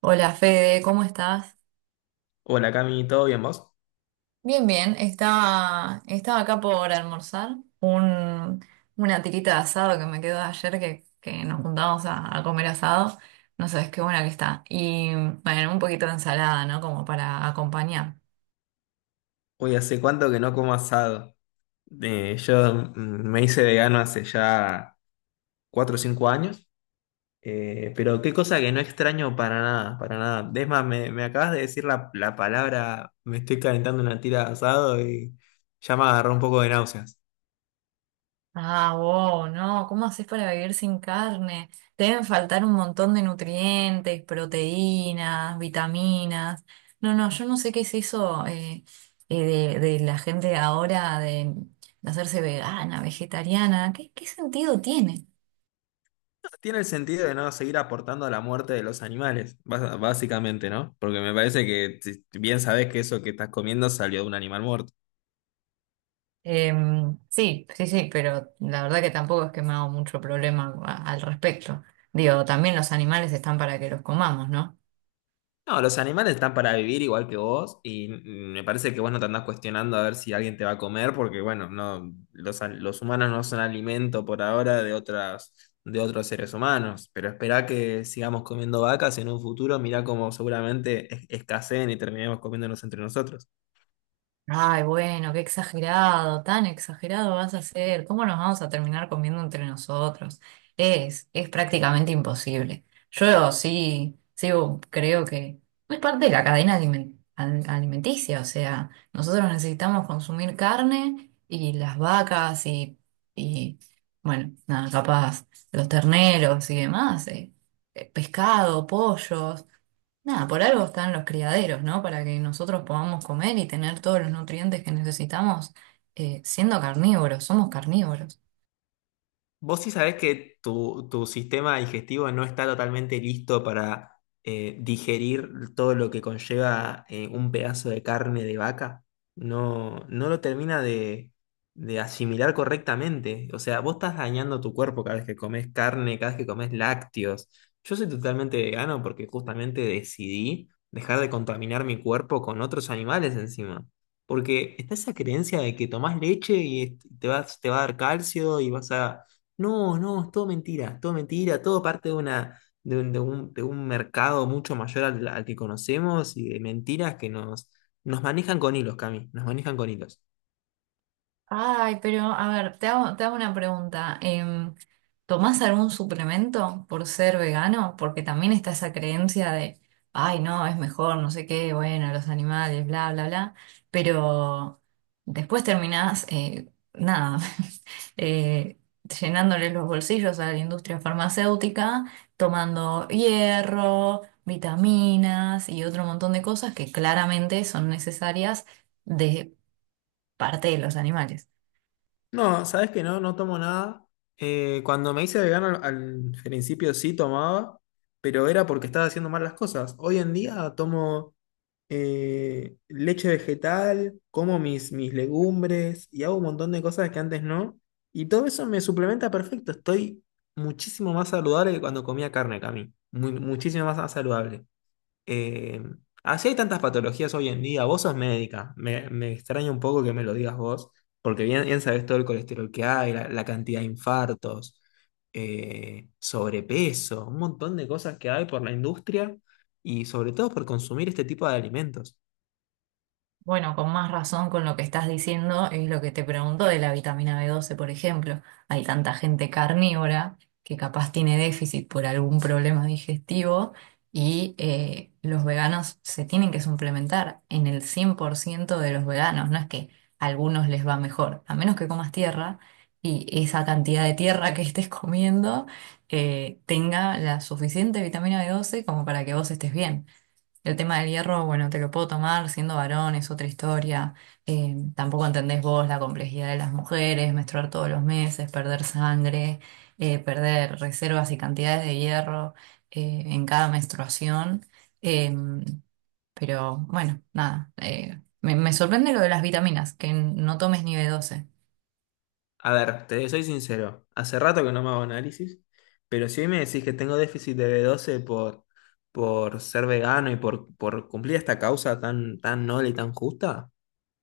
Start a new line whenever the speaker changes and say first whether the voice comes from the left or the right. right: Hola Fede, ¿cómo estás?
left: Hola Cami, ¿todo bien vos?
right: Bien, bien. Estaba acá por almorzar. Una tirita de asado que me quedó de ayer que nos juntamos a comer asado. No sabes qué buena que está. Y bueno, un poquito de ensalada, ¿no? Como para acompañar.
left: Hoy hace cuánto que no como asado. Yo me hice vegano hace ya 4 o 5 años, pero qué cosa que no extraño para nada, para nada. Es más, me acabas de decir la palabra, me estoy calentando una tira de asado y ya me agarró un poco de náuseas.
right: Ah, wow, no, ¿cómo haces para vivir sin carne? Te deben faltar un montón de nutrientes, proteínas, vitaminas. No, no, yo no sé qué es eso de la gente de ahora de hacerse vegana, vegetariana. ¿Qué sentido tiene?
left: Tiene el sentido de no seguir aportando a la muerte de los animales, básicamente, ¿no? Porque me parece que bien sabés que eso que estás comiendo salió de un animal muerto.
right: Sí, sí, sí, pero la verdad que tampoco es que me hago mucho problema al respecto. Digo, también los animales están para que los comamos, ¿no?
left: No, los animales están para vivir igual que vos y me parece que vos no te andás cuestionando a ver si alguien te va a comer porque, bueno, no, los humanos no son alimento por ahora de otras, de otros seres humanos, pero esperá que sigamos comiendo vacas en un futuro, mirá cómo seguramente escaseen y terminemos comiéndonos entre nosotros.
right: Ay, bueno, qué exagerado, tan exagerado vas a ser. ¿Cómo nos vamos a terminar comiendo entre nosotros? Es prácticamente imposible. Yo sí, sí creo que es parte de la cadena alimenticia, o sea, nosotros necesitamos consumir carne y las vacas y bueno, nada, capaz, los terneros y demás, pescado, pollos. Nada, por algo están los criaderos, ¿no? Para que nosotros podamos comer y tener todos los nutrientes que necesitamos, siendo carnívoros, somos carnívoros.
left: Vos sí sabés que tu sistema digestivo no está totalmente listo para digerir todo lo que conlleva un pedazo de carne de vaca. No, no lo termina de asimilar correctamente. O sea, vos estás dañando tu cuerpo cada vez que comes carne, cada vez que comes lácteos. Yo soy totalmente vegano porque justamente decidí dejar de contaminar mi cuerpo con otros animales encima. Porque está esa creencia de que tomás leche y te vas, te va a dar calcio y vas a no, no, es todo mentira, todo mentira, todo parte de una, de un, de un, de un mercado mucho mayor al que conocemos y de mentiras que nos, nos manejan con hilos, Cami, nos manejan con hilos.
right: Ay, pero a ver, te hago una pregunta. ¿Tomás algún suplemento por ser vegano? Porque también está esa creencia de, ay, no, es mejor, no sé qué, bueno, los animales, bla, bla, bla. Pero después terminás, nada, eh, llenándole los bolsillos a la industria farmacéutica, tomando hierro, vitaminas y otro montón de cosas que claramente son necesarias de parte de los animales.
left: No, sabes que no, no tomo nada. Cuando me hice vegano al principio sí tomaba, pero era porque estaba haciendo mal las cosas. Hoy en día tomo leche vegetal, como mis legumbres y hago un montón de cosas que antes no. Y todo eso me suplementa perfecto. Estoy muchísimo más saludable que cuando comía carne, Cami. Muchísimo más saludable. Eh, Así hay tantas patologías hoy en día. Vos sos médica. Me extraña un poco que me lo digas vos, porque bien, bien sabés todo el colesterol que hay, la cantidad de infartos, sobrepeso, un montón de cosas que hay por la industria y sobre todo por consumir este tipo de alimentos.
right: Bueno, con más razón con lo que estás diciendo es lo que te pregunto de la vitamina B12, por ejemplo. Hay tanta gente carnívora que capaz tiene déficit por algún problema digestivo y los veganos se tienen que suplementar en el 100% de los veganos. No es que a algunos les va mejor, a menos que comas tierra y esa cantidad de tierra que estés comiendo tenga la suficiente vitamina B12 como para que vos estés bien. El tema del hierro, bueno, te lo puedo tomar siendo varón, es otra historia. Tampoco entendés vos la complejidad de las mujeres, menstruar todos los meses, perder sangre, perder reservas y cantidades de hierro, en cada menstruación. Eh, pero bueno, nada, me sorprende lo de las vitaminas, que no tomes ni B12.
left: A ver, te soy sincero, hace rato que no me hago análisis, pero si hoy me decís que tengo déficit de B12 por ser vegano y por cumplir esta causa tan, tan noble y tan justa.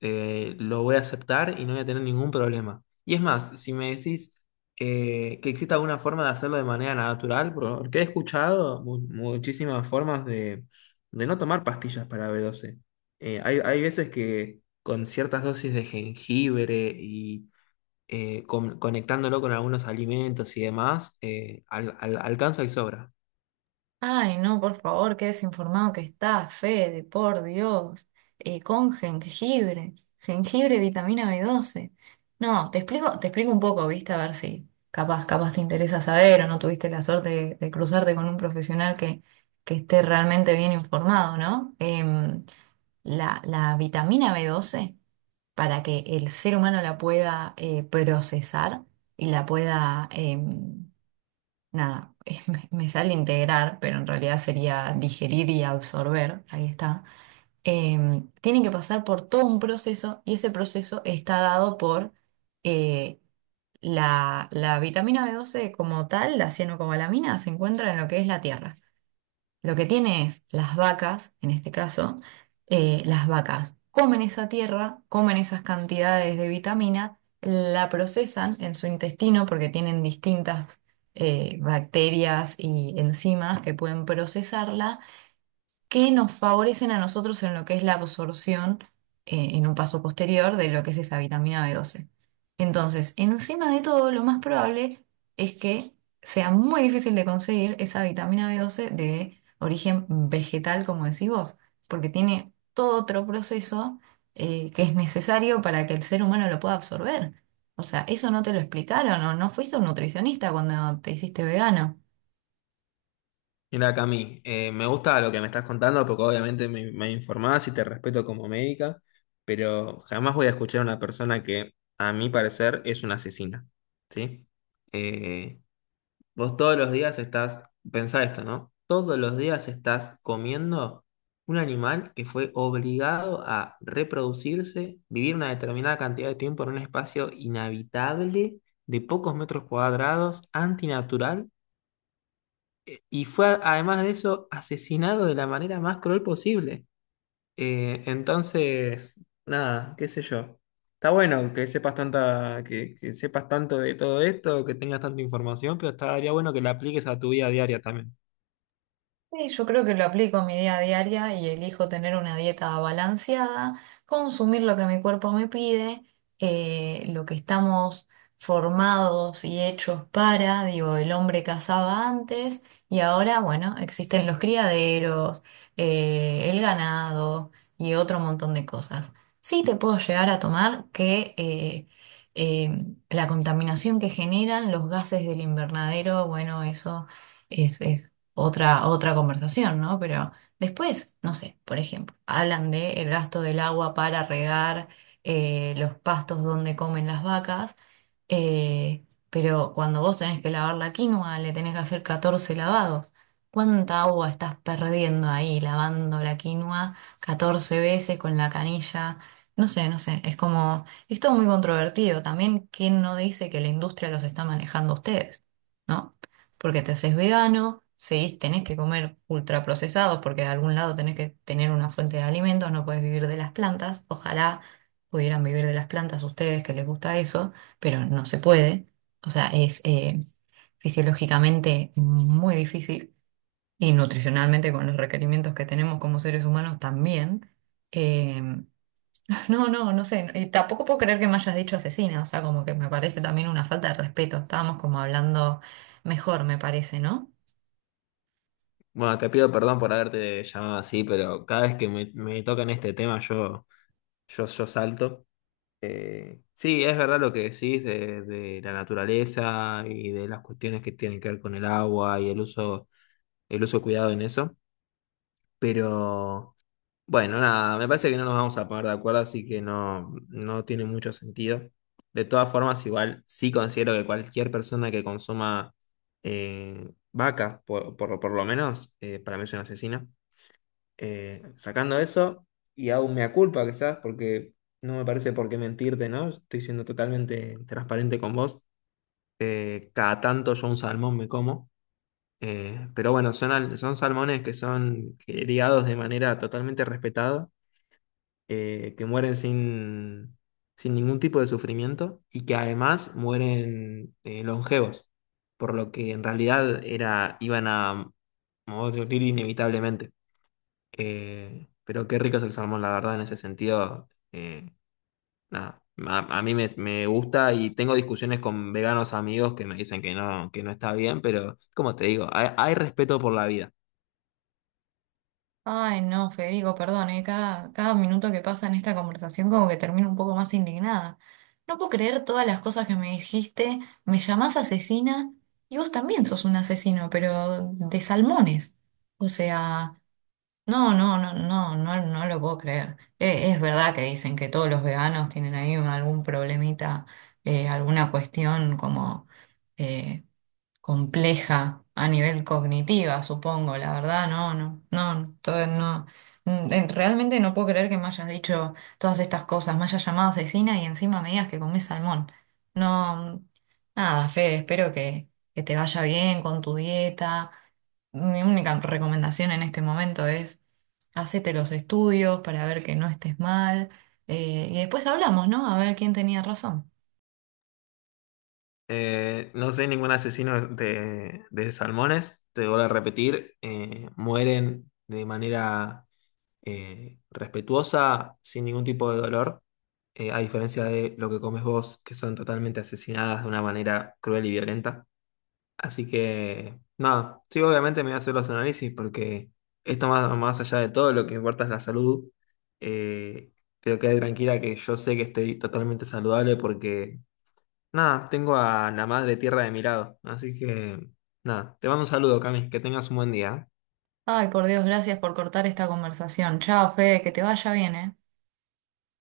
left: Lo voy a aceptar y no voy a tener ningún problema. Y es más, si me decís que existe alguna forma de hacerlo de manera natural, porque he escuchado muchísimas formas de no tomar pastillas para B12. Hay, hay veces que con ciertas dosis de jengibre y conectándolo con algunos alimentos y demás, alcanza y sobra.
right: Ay, no, por favor, qué desinformado que está, Fede, por Dios. Con jengibre, jengibre, vitamina B12. No, te explico un poco, viste, a ver si capaz te interesa saber o no tuviste la suerte de cruzarte con un profesional que esté realmente bien informado, ¿no? La vitamina B12, para que el ser humano la pueda procesar y la pueda, nada, me sale integrar, pero en realidad sería digerir y absorber, ahí está. Tiene que pasar por todo un proceso y ese proceso está dado por eh, la vitamina B12 como tal, la cianocobalamina, se encuentra en lo que es la tierra. Lo que tiene es las vacas, en este caso, las vacas comen esa tierra, comen esas cantidades de vitamina, la procesan en su intestino porque tienen distintas bacterias y enzimas que pueden procesarla, que nos favorecen a nosotros en lo que es la absorción, en un paso posterior de lo que es esa vitamina B12. Entonces, encima de todo, lo más probable es que sea muy difícil de conseguir esa vitamina B12 de origen vegetal, como decís vos, porque tiene todo otro proceso que es necesario para que el ser humano lo pueda absorber. O sea, eso no te lo explicaron o no fuiste un nutricionista cuando te hiciste vegano.
left: Mira, Cami, me gusta lo que me estás contando porque obviamente me informás y te respeto como médica, pero jamás voy a escuchar a una persona que, a mi parecer, es una asesina, ¿sí? Eh, Vos todos los días estás, pensá esto, ¿no? Todos los días estás comiendo un animal que fue obligado a reproducirse, vivir una determinada cantidad de tiempo en un espacio inhabitable de pocos metros cuadrados, antinatural y fue, además de eso, asesinado de la manera más cruel posible. Entonces, nada, qué sé yo. Está bueno que sepas tanta, que sepas tanto de todo esto, que tengas tanta información, pero estaría bueno que la apliques a tu vida diaria también.
right: Sí, yo creo que lo aplico en mi día a diaria y elijo tener una dieta balanceada, consumir lo que mi cuerpo me pide, lo que estamos formados y hechos para, digo, el hombre cazaba antes y ahora, bueno, existen los criaderos, el ganado y otro montón de cosas. Sí te puedo llegar a tomar que eh, la contaminación que generan los gases del invernadero, bueno, eso otra, otra conversación, ¿no? Pero después, no sé, por ejemplo, hablan de el gasto del agua para regar los pastos donde comen las vacas, pero cuando vos tenés que lavar la quinoa, le tenés que hacer 14 lavados. ¿Cuánta agua estás perdiendo ahí lavando la quinoa 14 veces con la canilla? No sé, no sé, es como, es todo muy controvertido. También, ¿quién no dice que la industria los está manejando a ustedes, ¿no? Porque te haces vegano, seguís, tenés que comer ultraprocesados porque de algún lado tenés que tener una fuente de alimentos, no puedes vivir de las plantas. Ojalá pudieran vivir de las plantas ustedes que les gusta eso, pero no se puede. O sea, es fisiológicamente muy difícil y nutricionalmente con los requerimientos que tenemos como seres humanos también. Eh, no, no, no sé. Y tampoco puedo creer que me hayas dicho asesina. O sea, como que me parece también una falta de respeto. Estábamos como hablando mejor, me parece, ¿no?
left: Bueno, te pido perdón por haberte llamado así, pero cada vez que me tocan este tema yo salto. Sí, es verdad lo que decís de la naturaleza y de las cuestiones que tienen que ver con el agua y el uso cuidado en eso. Pero bueno, nada, me parece que no nos vamos a poner de acuerdo, así que no, no tiene mucho sentido. De todas formas, igual sí considero que cualquier persona que consuma vaca, por, por lo menos, para mí es una asesina. Sacando eso, y aún me culpa quizás, porque no me parece por qué mentirte, ¿no? Estoy siendo totalmente transparente con vos. Cada tanto yo un salmón me como. Pero bueno, son, son salmones que son criados de manera totalmente respetada, que mueren sin, sin ningún tipo de sufrimiento y que además mueren longevos, por lo que en realidad era, iban a morir inevitablemente. Pero qué rico es el salmón, la verdad, en ese sentido. Nada, a mí me gusta y tengo discusiones con veganos amigos que me dicen que no está bien, pero como te digo, hay respeto por la vida.
right: Ay, no, Federico, perdón, cada minuto que pasa en esta conversación como que termino un poco más indignada. No puedo creer todas las cosas que me dijiste, me llamás asesina y vos también sos un asesino, pero de salmones. O sea, no, no, no, no, no, no lo puedo creer. Es verdad que dicen que todos los veganos tienen ahí algún problemita, alguna cuestión como, eh, compleja a nivel cognitiva, supongo, la verdad, no, no, no, todo, no. Realmente no puedo creer que me hayas dicho todas estas cosas, me hayas llamado asesina y encima me digas que comés salmón. No, nada, Fede, espero que te vaya bien con tu dieta. Mi única recomendación en este momento es hacete los estudios para ver que no estés mal, y después hablamos, ¿no? A ver quién tenía razón.
left: No soy ningún asesino de salmones, te voy a repetir, mueren de manera respetuosa, sin ningún tipo de dolor, a diferencia de lo que comes vos, que son totalmente asesinadas de una manera cruel y violenta. Así que, nada, sí, obviamente me voy a hacer los análisis porque esto más, más allá de todo, lo que importa es la salud. Eh, pero quede tranquila que yo sé que estoy totalmente saludable porque... Nada, tengo a la madre tierra de mi lado. Así que, nada, te mando un saludo, Cami. Que tengas un buen día.
right: Ay, por Dios, gracias por cortar esta conversación. Chao, Fede, que te vaya bien, ¿eh?